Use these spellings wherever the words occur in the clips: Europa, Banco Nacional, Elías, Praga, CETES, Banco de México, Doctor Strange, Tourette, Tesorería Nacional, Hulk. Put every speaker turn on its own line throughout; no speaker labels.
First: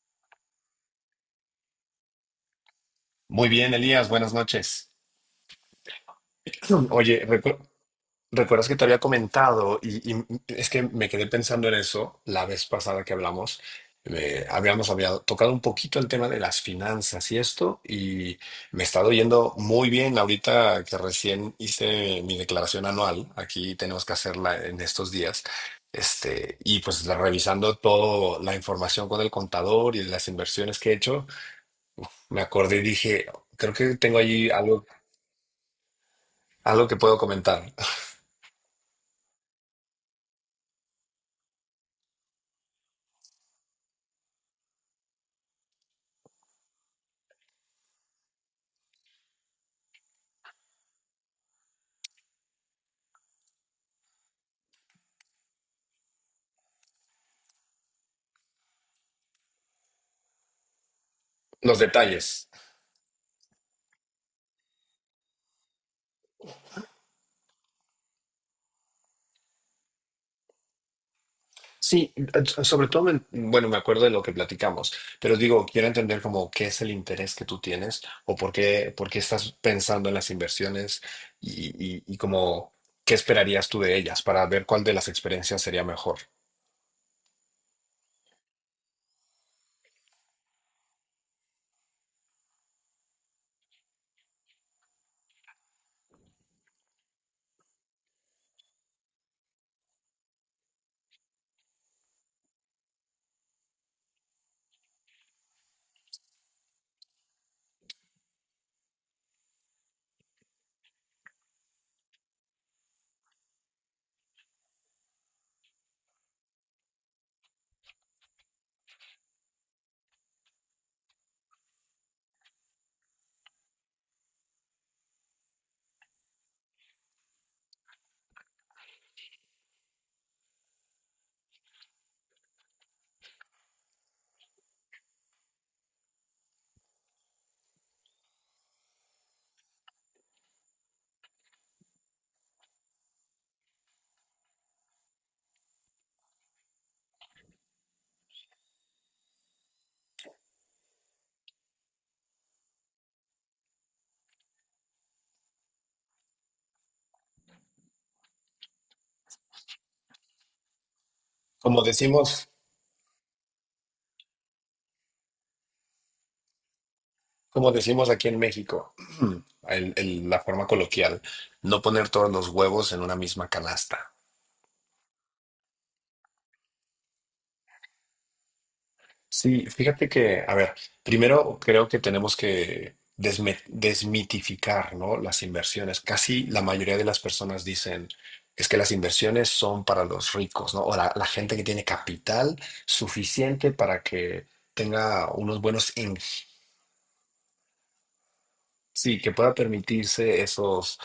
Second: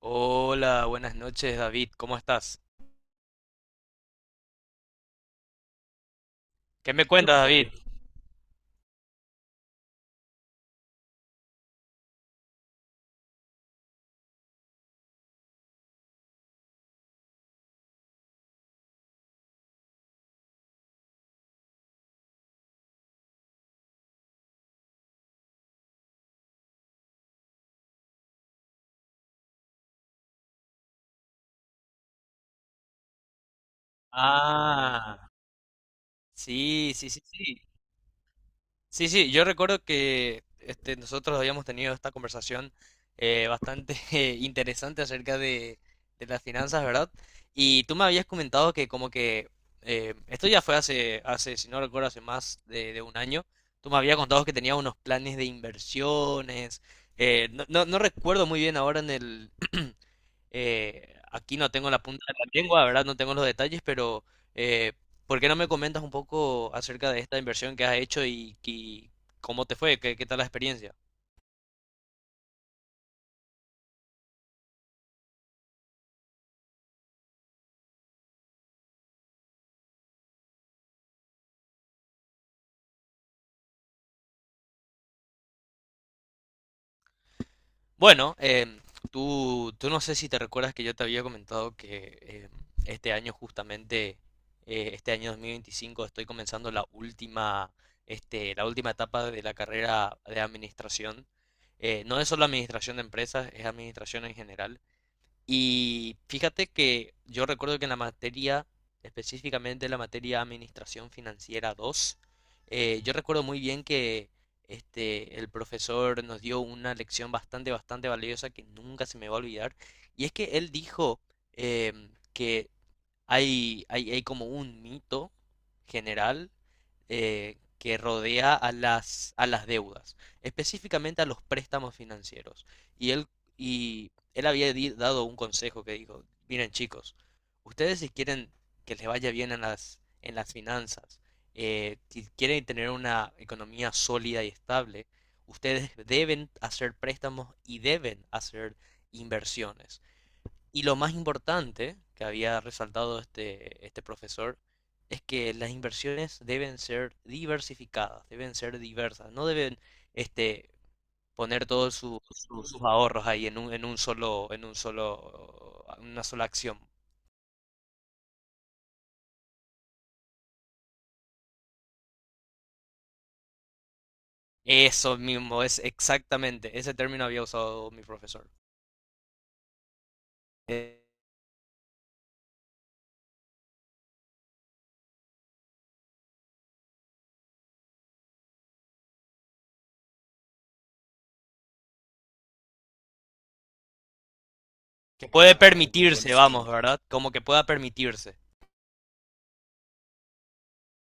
Hola, buenas noches, David. ¿Cómo estás?
Muy bien, Elías, buenas noches.
¿Qué me
Oye,
cuentas, David?
¿recuerdas que te había comentado? Y es que me quedé pensando en eso la vez pasada que hablamos. Habíamos tocado un poquito el tema de las finanzas y esto, y me está yendo muy bien ahorita que recién hice mi declaración anual. Aquí tenemos que hacerla en estos días. Y pues revisando toda la información con el contador y las inversiones que he hecho, me acordé y dije, creo que tengo allí algo.
Ah,
Algo
sí,
que
sí,
puedo
sí, sí.
comentar.
Sí, sí, yo recuerdo que nosotros habíamos tenido esta conversación bastante interesante acerca de las finanzas, ¿verdad? Y tú me habías comentado que como que esto ya fue hace, si no recuerdo, hace más de un año. Tú me habías contado que tenías unos planes de inversiones. No recuerdo muy bien ahora en el aquí no
Los
tengo la punta de
detalles.
la lengua, ¿verdad? No tengo los detalles, pero eh, ¿por qué no me comentas un poco acerca de esta inversión que has hecho y cómo te fue? ¿Qué tal la experiencia?
Sí, sobre todo, bueno, me acuerdo de lo que platicamos, pero digo, quiero entender como qué es el interés que tú tienes o por qué estás pensando en las inversiones y como qué esperarías tú de ellas para ver cuál de las experiencias sería mejor.
Bueno, tú no sé si te recuerdas que yo te había comentado que este año justamente, este año 2025, estoy comenzando la última, la última etapa de la carrera de administración. No es solo administración de empresas, es administración en general. Y fíjate que yo recuerdo que en la materia, específicamente la materia Administración Financiera dos, yo recuerdo muy bien que el profesor nos dio una lección bastante, bastante valiosa que nunca se me va a olvidar. Y es que él dijo que hay como un mito general que rodea a las deudas, específicamente a los préstamos financieros. Y él, y él había dado un consejo que dijo, miren chicos, ustedes si quieren que les vaya bien en las finanzas, si quieren tener una economía sólida y estable, ustedes deben hacer préstamos y deben hacer inversiones. Y lo más importante que había resaltado este profesor es que las inversiones deben ser diversificadas, deben ser diversas, no deben este, poner
Como
todos
decimos,
sus ahorros ahí en un solo, una sola acción.
como decimos aquí en México, la forma coloquial: no poner todos los huevos en una misma canasta.
Eso mismo, es exactamente, ese término había usado mi profesor.
Sí, fíjate que, a ver,
Eh,
primero creo que tenemos que desmitificar, ¿no? Las inversiones. Casi la mayoría de las personas dicen es que las inversiones son para los ricos, ¿no? O la gente que tiene capital suficiente para que
que
tenga
puede... Ah,
unos buenos
permitirse,
ingresos,
vamos, buenísimo. ¿Verdad? Como que pueda permitirse.
sí, que pueda permitirse esos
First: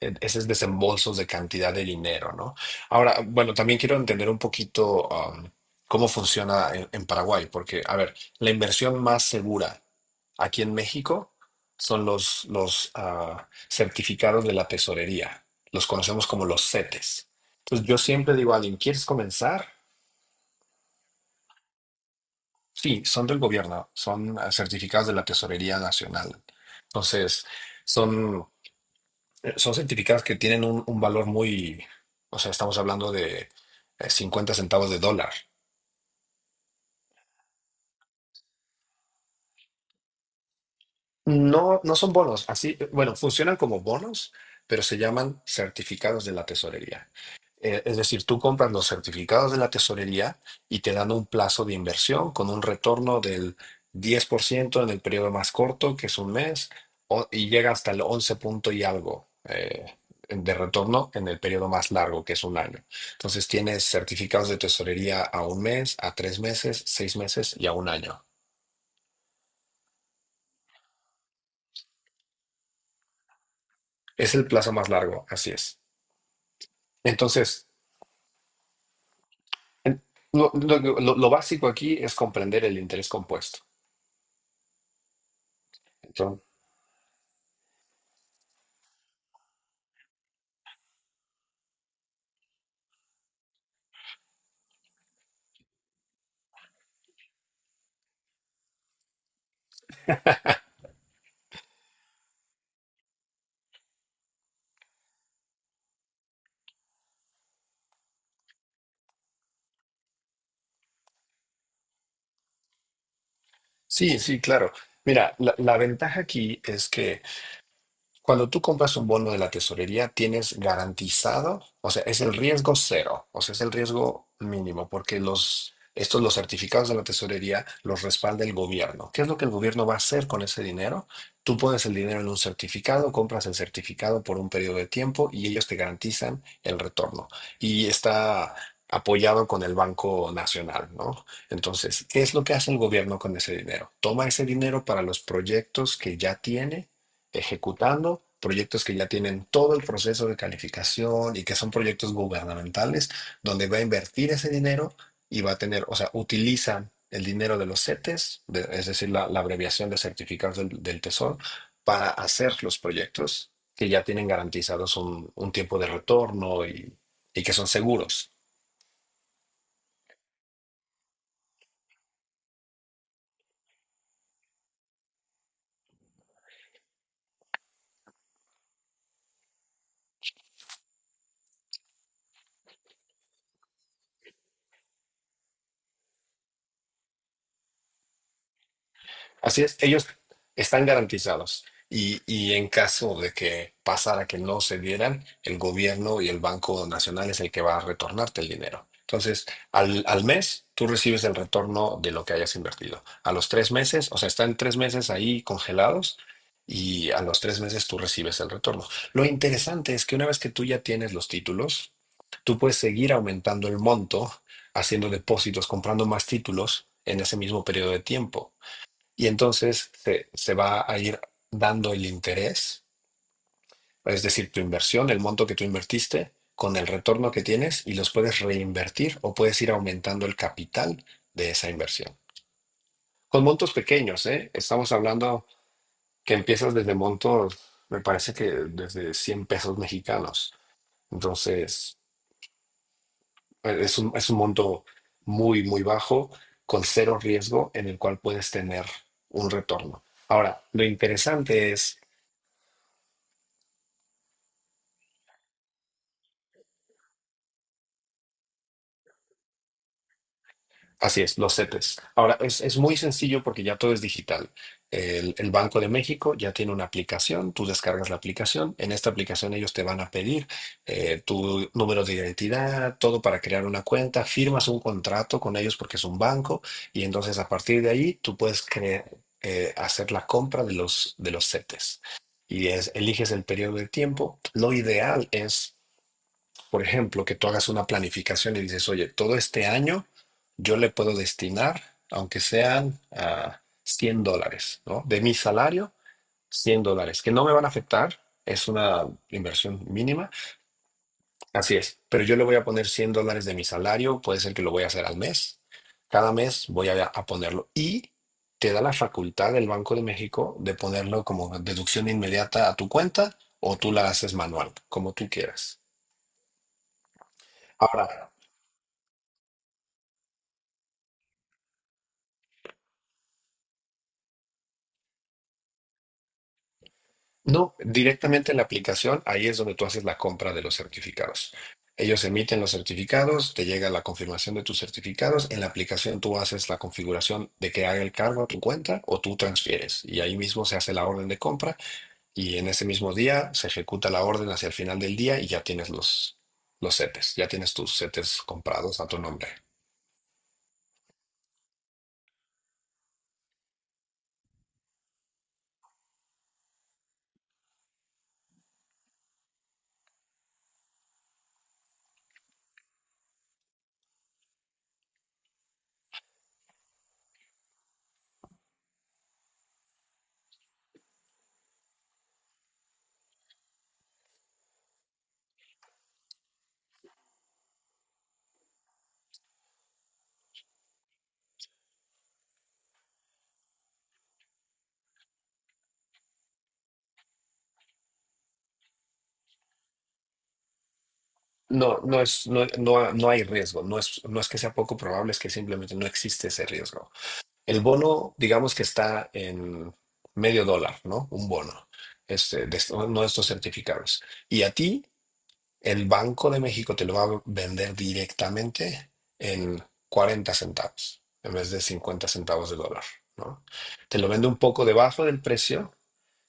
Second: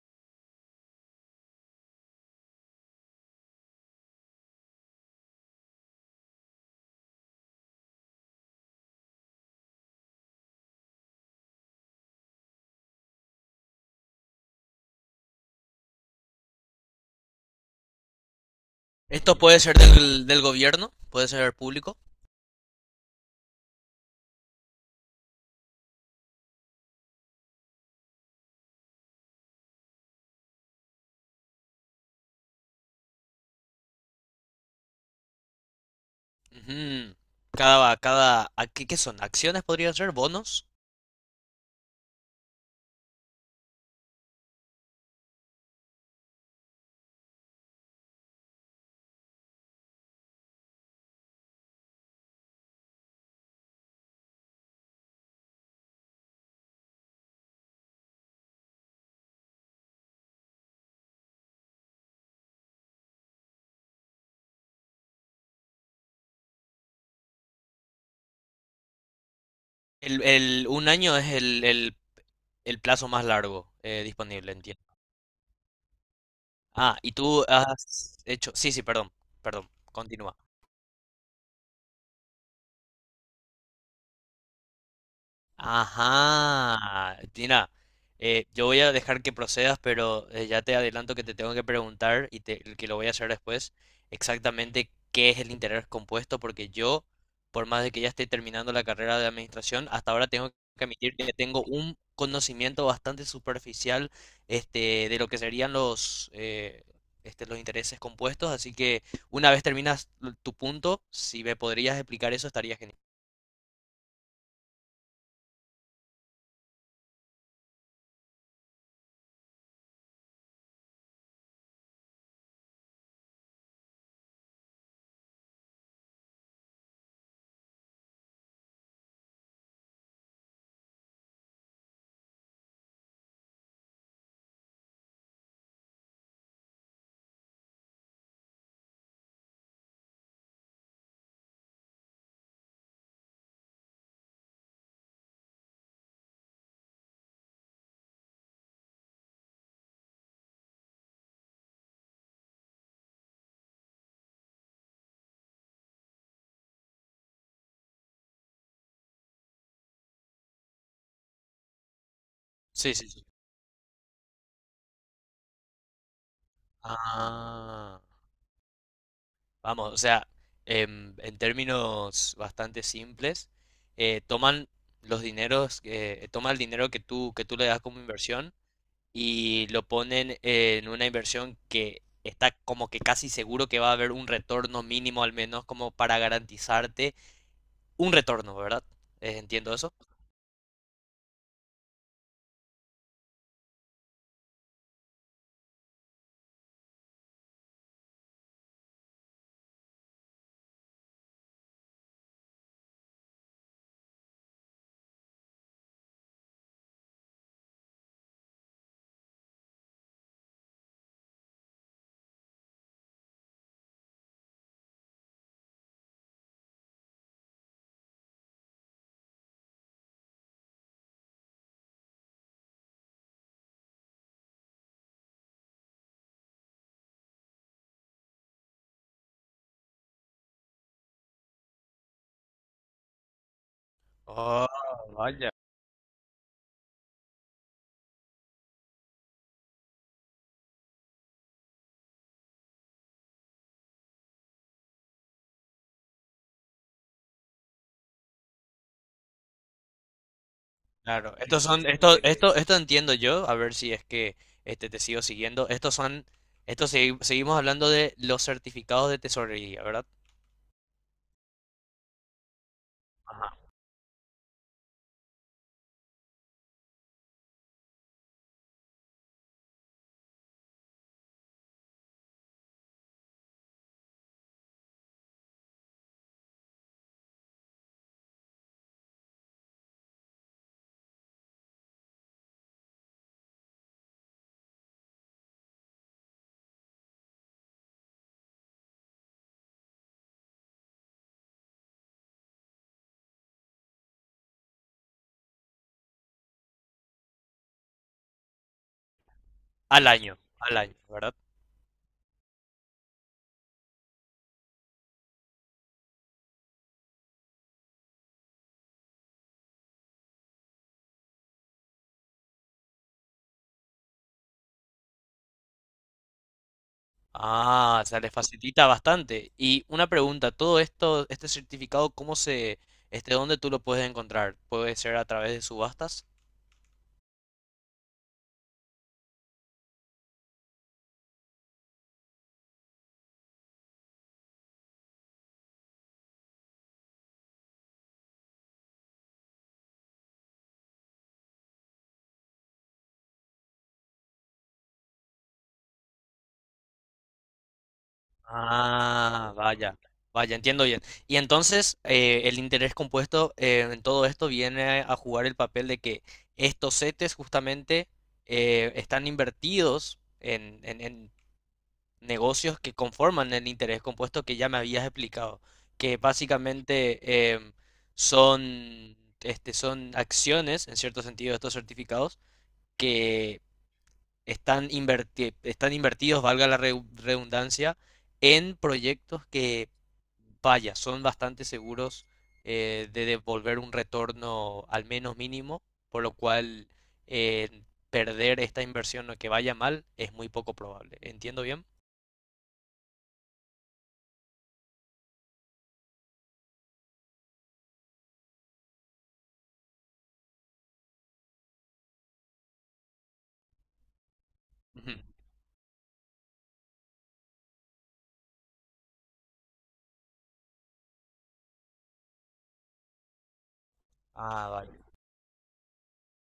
eh, esos desembolsos de cantidad de dinero, ¿no? Ahora, bueno, también quiero entender un poquito cómo funciona en Paraguay, porque, a ver, la inversión más segura aquí en México son los certificados de la tesorería, los conocemos como los CETES. Entonces, yo siempre digo a alguien, ¿quieres
Esto puede
comenzar?
ser del, del gobierno, puede ser público.
Sí, son del gobierno, son certificados de la Tesorería Nacional. Entonces, son. Son certificados que tienen un valor muy, o sea, estamos hablando de 50 centavos de dólar.
Ujú. Cada, cada, ¿a qué, qué son? ¿Acciones podrían ser? ¿Bonos?
No, no son bonos. Así, bueno, funcionan como bonos, pero se llaman certificados de la tesorería. Es decir, tú compras los certificados de la tesorería y te dan un plazo de inversión con un retorno del 10% en el periodo más corto, que es un mes, y llega hasta el 11 punto y algo de retorno en el periodo más largo, que es un año. Entonces tienes certificados de tesorería a un mes, a tres meses, seis meses y a un año.
Un año es el plazo más largo,
Es el
disponible,
plazo
entiendo.
más largo, así es.
Ah, y tú
Entonces,
has hecho, sí, sí, perdón, perdón,
En-
continúa.
lo básico aquí es comprender el interés compuesto. Entonces,
Ajá. Tina, yo voy a dejar que procedas, pero ya te adelanto que te tengo que preguntar y que lo voy a hacer después, exactamente qué es el interés compuesto, porque yo, por más de que ya esté terminando la carrera de administración, hasta ahora tengo que admitir que tengo un conocimiento bastante superficial de lo que serían los, los intereses compuestos, así que una vez terminas tu punto, si me podrías explicar eso, estaría genial.
sí, sí, claro. Mira, la ventaja aquí es que cuando tú compras un bono de la tesorería, tienes garantizado, o sea, es el riesgo cero, o sea, es el riesgo mínimo, porque los, estos, los certificados de la tesorería los respalda el gobierno. ¿Qué es lo que el gobierno va a hacer con ese dinero? Tú pones el dinero en un certificado, compras el certificado por un periodo de tiempo y ellos te garantizan el retorno. Y está apoyado con el Banco Nacional, ¿no? Entonces, ¿qué es lo que hace el gobierno con ese dinero? Toma ese dinero para los proyectos que ya tiene ejecutando, proyectos que ya tienen todo el proceso de calificación y que son proyectos gubernamentales, donde va a invertir ese dinero y va a tener, o sea, utilizan el dinero de los CETES, es decir, la abreviación de certificados del Tesoro, para hacer los
Sí, sí, sí.
proyectos que ya tienen garantizados un tiempo de retorno y que son
Ah.
seguros.
Vamos, o sea, en términos bastante simples, toman los dineros, toma el dinero que tú le das como inversión y lo ponen en una inversión que está como que casi seguro que va a haber un retorno mínimo al menos como para garantizarte un retorno, ¿verdad?
Así
¿Entiendo
es,
eso?
ellos están garantizados. Y en caso de que pasara que no se dieran, el gobierno y el Banco Nacional es el que va a retornarte el dinero. Entonces, al mes, tú recibes el retorno de lo que hayas invertido. A los tres meses, o sea, están tres meses ahí congelados y a los tres meses tú recibes el retorno. Lo interesante es que una vez que tú ya tienes los títulos, tú puedes seguir aumentando el monto, haciendo depósitos, comprando más títulos en ese mismo periodo de tiempo y entonces se va a ir dando el interés, es decir, tu inversión, el monto que tú invertiste, con el retorno que tienes y los puedes reinvertir o puedes ir aumentando el capital de esa inversión. Con montos pequeños, ¿eh?
Oh,
Estamos hablando
vaya.
que empiezas desde montos, me parece que desde 100 pesos mexicanos. Entonces, es un monto muy, muy bajo, con cero riesgo, en el cual puedes tener un retorno. Ahora, lo
Claro, sí, estos
interesante
son, sí,
es.
esto, sí, sí, esto entiendo yo, a ver si es que te sigo siguiendo. Estos son, seguimos hablando de los certificados de tesorería, ¿verdad?
Así es, los CETES. Ahora, es muy sencillo
Ajá.
porque ya todo es digital. El Banco de México ya tiene una aplicación, tú descargas la aplicación, en esta aplicación ellos te van a pedir tu número de identidad, todo para crear una cuenta, firmas un contrato con ellos porque es un banco y entonces a partir de ahí tú puedes hacer la compra de los CETES. Eliges el periodo de tiempo. Lo ideal es, por ejemplo, que tú hagas una planificación y dices, oye, todo este año yo le puedo destinar, aunque sean $100, ¿no? De mi salario, $100, que no me van a afectar, es una inversión mínima,
Al año, ¿verdad?
así es, pero yo le voy a poner $100 de mi salario, puede ser que lo voy a hacer al mes, cada mes voy a ponerlo y te da la facultad del Banco de México de ponerlo como deducción inmediata a tu cuenta o tú la haces manual, como tú quieras.
Ah, o sea, les
Ahora,
facilita bastante. Y una pregunta, todo esto, este certificado, ¿cómo se, dónde tú lo puedes encontrar? ¿Puede ser a través de subastas?
no, directamente en la aplicación, ahí es donde tú haces la compra de los certificados. Ellos emiten los certificados, te llega la confirmación de tus certificados, en la aplicación tú haces la configuración de que haga el cargo a tu cuenta o tú transfieres y ahí mismo se hace la orden de compra y en ese mismo día se ejecuta la orden hacia el final del día y ya tienes los CETES, ya tienes tus CETES comprados a tu
Ah,
nombre.
vaya, vaya, entiendo bien. Y entonces el interés compuesto en todo esto viene a jugar el papel de que estos CETES justamente están invertidos en, en negocios que conforman el interés compuesto que ya me habías explicado, que básicamente son, son acciones, en cierto sentido, de estos certificados están, están invertidos, valga la redundancia, en proyectos que, vaya, son bastante seguros de devolver un retorno al menos mínimo, por lo cual eh, perder esta inversión o que vaya mal es muy poco probable. ¿Entiendo bien?
No, no es, no, no, no hay riesgo, no es, no es que sea poco probable, es que simplemente no existe ese riesgo. El bono, digamos que está en medio dólar, ¿no? Un bono, este, de, no, estos certificados. Y a ti
Ujú.
el Banco de México te lo va a vender directamente en 40 centavos en vez de 50 centavos de dólar, ¿no? Te lo vende un
Ah,
poco
vale.
debajo del precio,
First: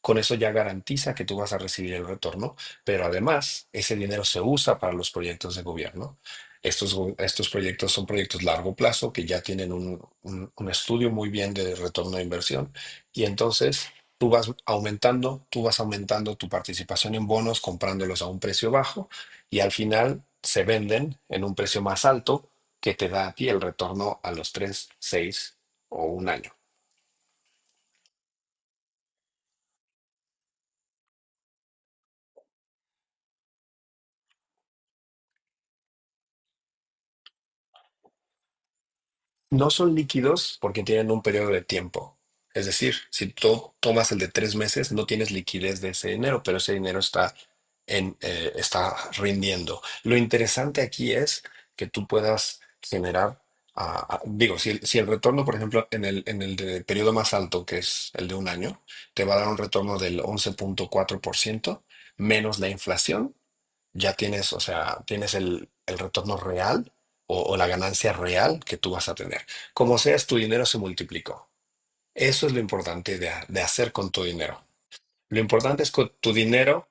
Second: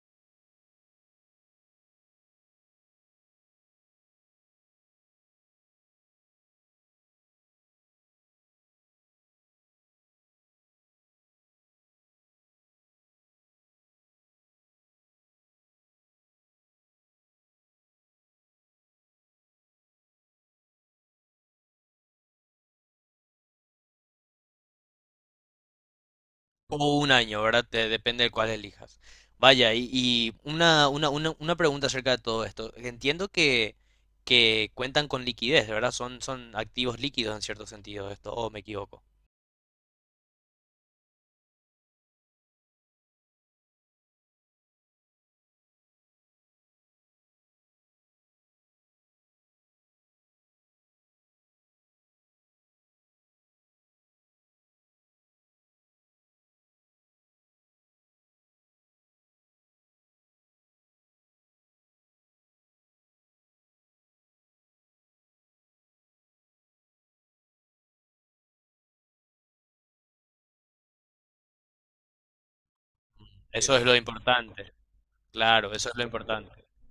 con eso ya garantiza que tú vas a recibir el retorno, pero además ese dinero se usa para los proyectos de gobierno. Estos proyectos son proyectos largo plazo que ya tienen un estudio muy bien de retorno de inversión y entonces tú vas aumentando tu participación en bonos comprándolos a un precio bajo y al final se venden en un precio más alto que te da a ti el retorno a los 3, 6 o un año.
O un año, ¿verdad? Depende de cuál elijas. Vaya, y una pregunta acerca de todo esto. Entiendo que cuentan con liquidez, ¿verdad? Son, son activos líquidos en cierto sentido esto, o me equivoco.
No son líquidos porque tienen un periodo de tiempo. Es decir, si tú tomas el de tres meses, no tienes liquidez de ese dinero, pero ese dinero está en, está rindiendo. Lo interesante aquí es que tú puedas generar, digo, si el retorno, por ejemplo, en el de periodo más alto, que es el de un año, te va a dar un retorno del 11.4% menos la inflación, ya tienes, o sea, tienes el retorno real o la ganancia real que tú vas a tener. Como seas, tu dinero se multiplicó. Eso es lo importante de
Eso es
hacer
lo
con tu dinero.
importante.
Lo
Claro,
importante
eso
es
es lo
que tu
importante.
dinero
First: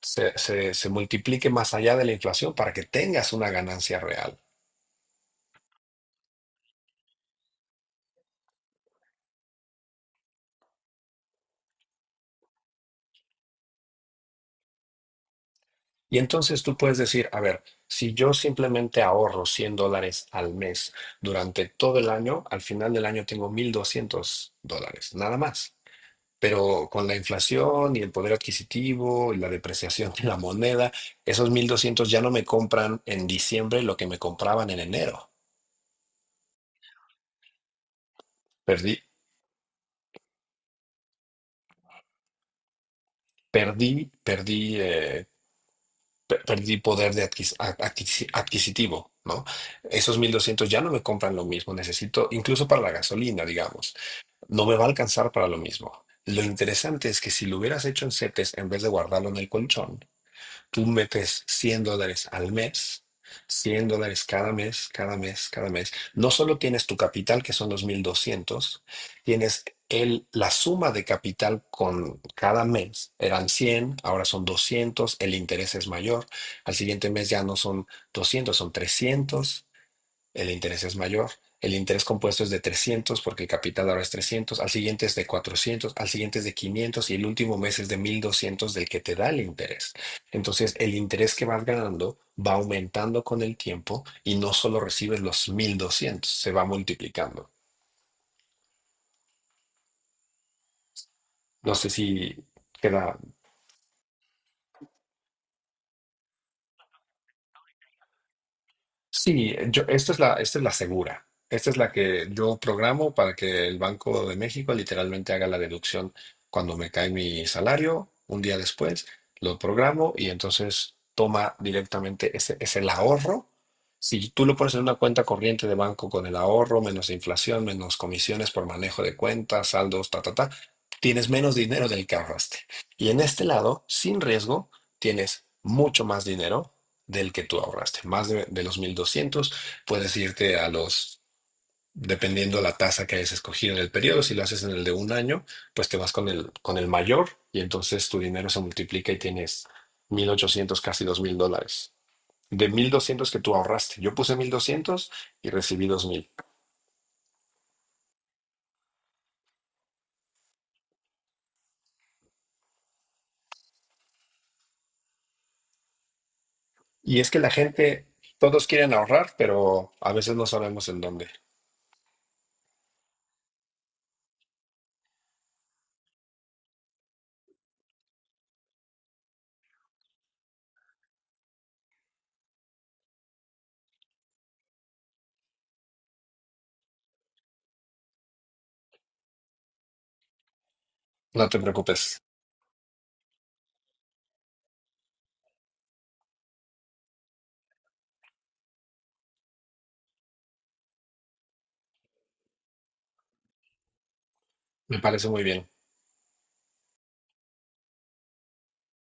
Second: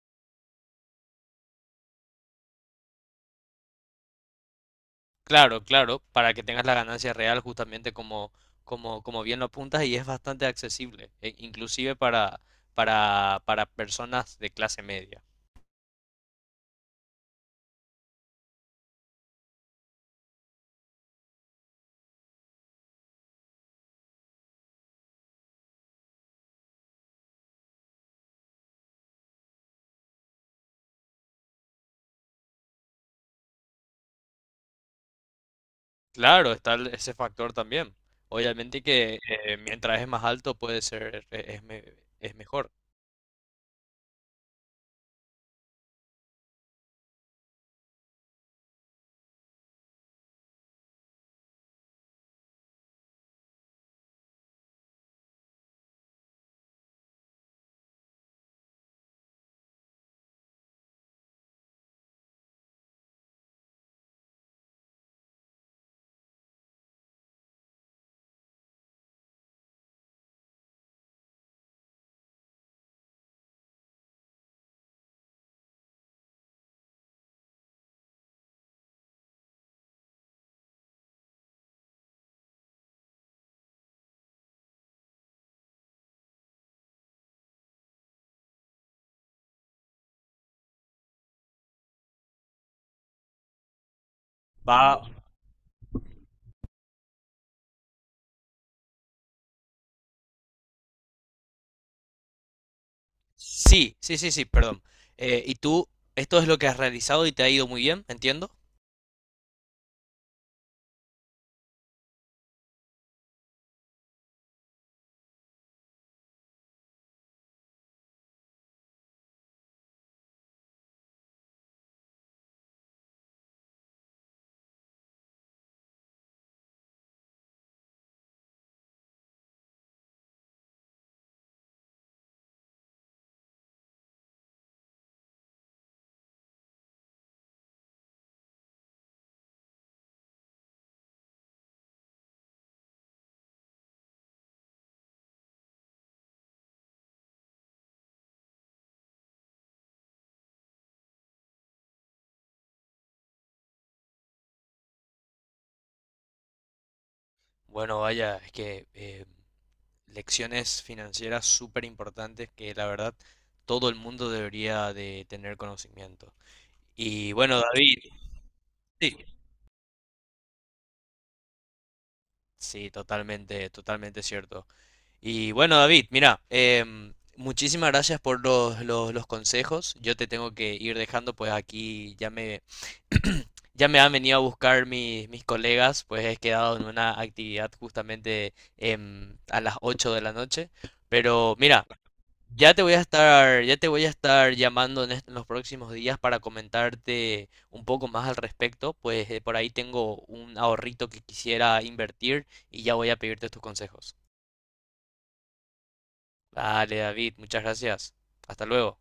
se multiplique más allá de la inflación para que tengas una ganancia real.
Claro, claro, para que tengas la ganancia real justamente como, como, como bien lo apuntas, y es bastante accesible, inclusive para personas de clase media.
Y entonces tú puedes decir, a ver, si yo simplemente ahorro $100 al mes durante todo el año, al final del año tengo $1,200, nada más. Pero con la inflación y el poder adquisitivo y la depreciación de la moneda, esos 1,200 ya no me compran en diciembre lo que me compraban en enero.
Claro, está ese factor también. Obviamente
Perdí,
que mientras es más alto puede ser, es mejor.
perdí, perdí, eh, perdí poder de adquisitivo, ¿no? Esos 1.200 ya no me compran lo mismo. Necesito, incluso para la gasolina, digamos, no me va a alcanzar para lo mismo. Lo interesante es que si lo hubieras hecho en CETES en vez de guardarlo en el colchón. Tú metes $100 al mes, $100 cada mes, cada mes, cada mes. No solo tienes tu capital, que son los 1,200, tienes la suma de capital con cada mes. Eran 100, ahora son 200, el interés es mayor. Al siguiente mes ya no son 200, son 300, el interés es mayor. El interés compuesto es de 300, porque el capital ahora es 300, al siguiente es de 400, al siguiente es de 500 y el último mes es de 1,200 del que te da el interés. Entonces, el interés que vas ganando va aumentando con el tiempo y no solo
Va.
recibes los 1,200, se va multiplicando. No sé si queda.
Sí, sí, sí, sí, perdón. ¿Y tú, esto es lo que has realizado y te ha ido muy bien, entiendo?
Sí, yo, esta es la, segura. Esta es la que yo programo para que el Banco de México literalmente haga la deducción cuando me cae mi salario, un día después, lo programo y entonces toma directamente, ese es el ahorro. Si tú lo pones en una cuenta corriente de banco con el ahorro, menos inflación, menos comisiones por manejo de cuentas, saldos, ta, ta, ta, tienes menos dinero del que ahorraste. Y en este lado, sin riesgo, tienes mucho más dinero del que tú ahorraste. Más de los 1,200 puedes irte a los, dependiendo la tasa que hayas escogido en el periodo, si lo haces en el de un año, pues te vas con el mayor y entonces tu dinero se multiplica y tienes 1,800, casi $2,000. De 1200 que tú ahorraste. Yo puse 1,200 y recibí 2,000.
Bueno, vaya, es que lecciones financieras súper importantes que la verdad todo el mundo debería de tener conocimiento.
Y es
Y
que la
bueno, David,
gente, todos quieren
sí,
ahorrar, pero a veces no sabemos en dónde.
sí, totalmente, totalmente cierto. Y bueno, David, mira, muchísimas gracias por los, los consejos. Yo te tengo que ir dejando, pues aquí ya me, ya me han venido a buscar mis, mis colegas, pues he quedado en una actividad justamente a las 8 de la noche.
No
Pero
te
mira,
preocupes.
ya te voy a estar, ya te voy a estar llamando en, en los próximos días para comentarte un poco más al respecto, pues por ahí tengo un ahorrito que quisiera invertir y ya voy a pedirte tus consejos.
Me parece muy bien.
Dale, David, muchas gracias. Hasta luego.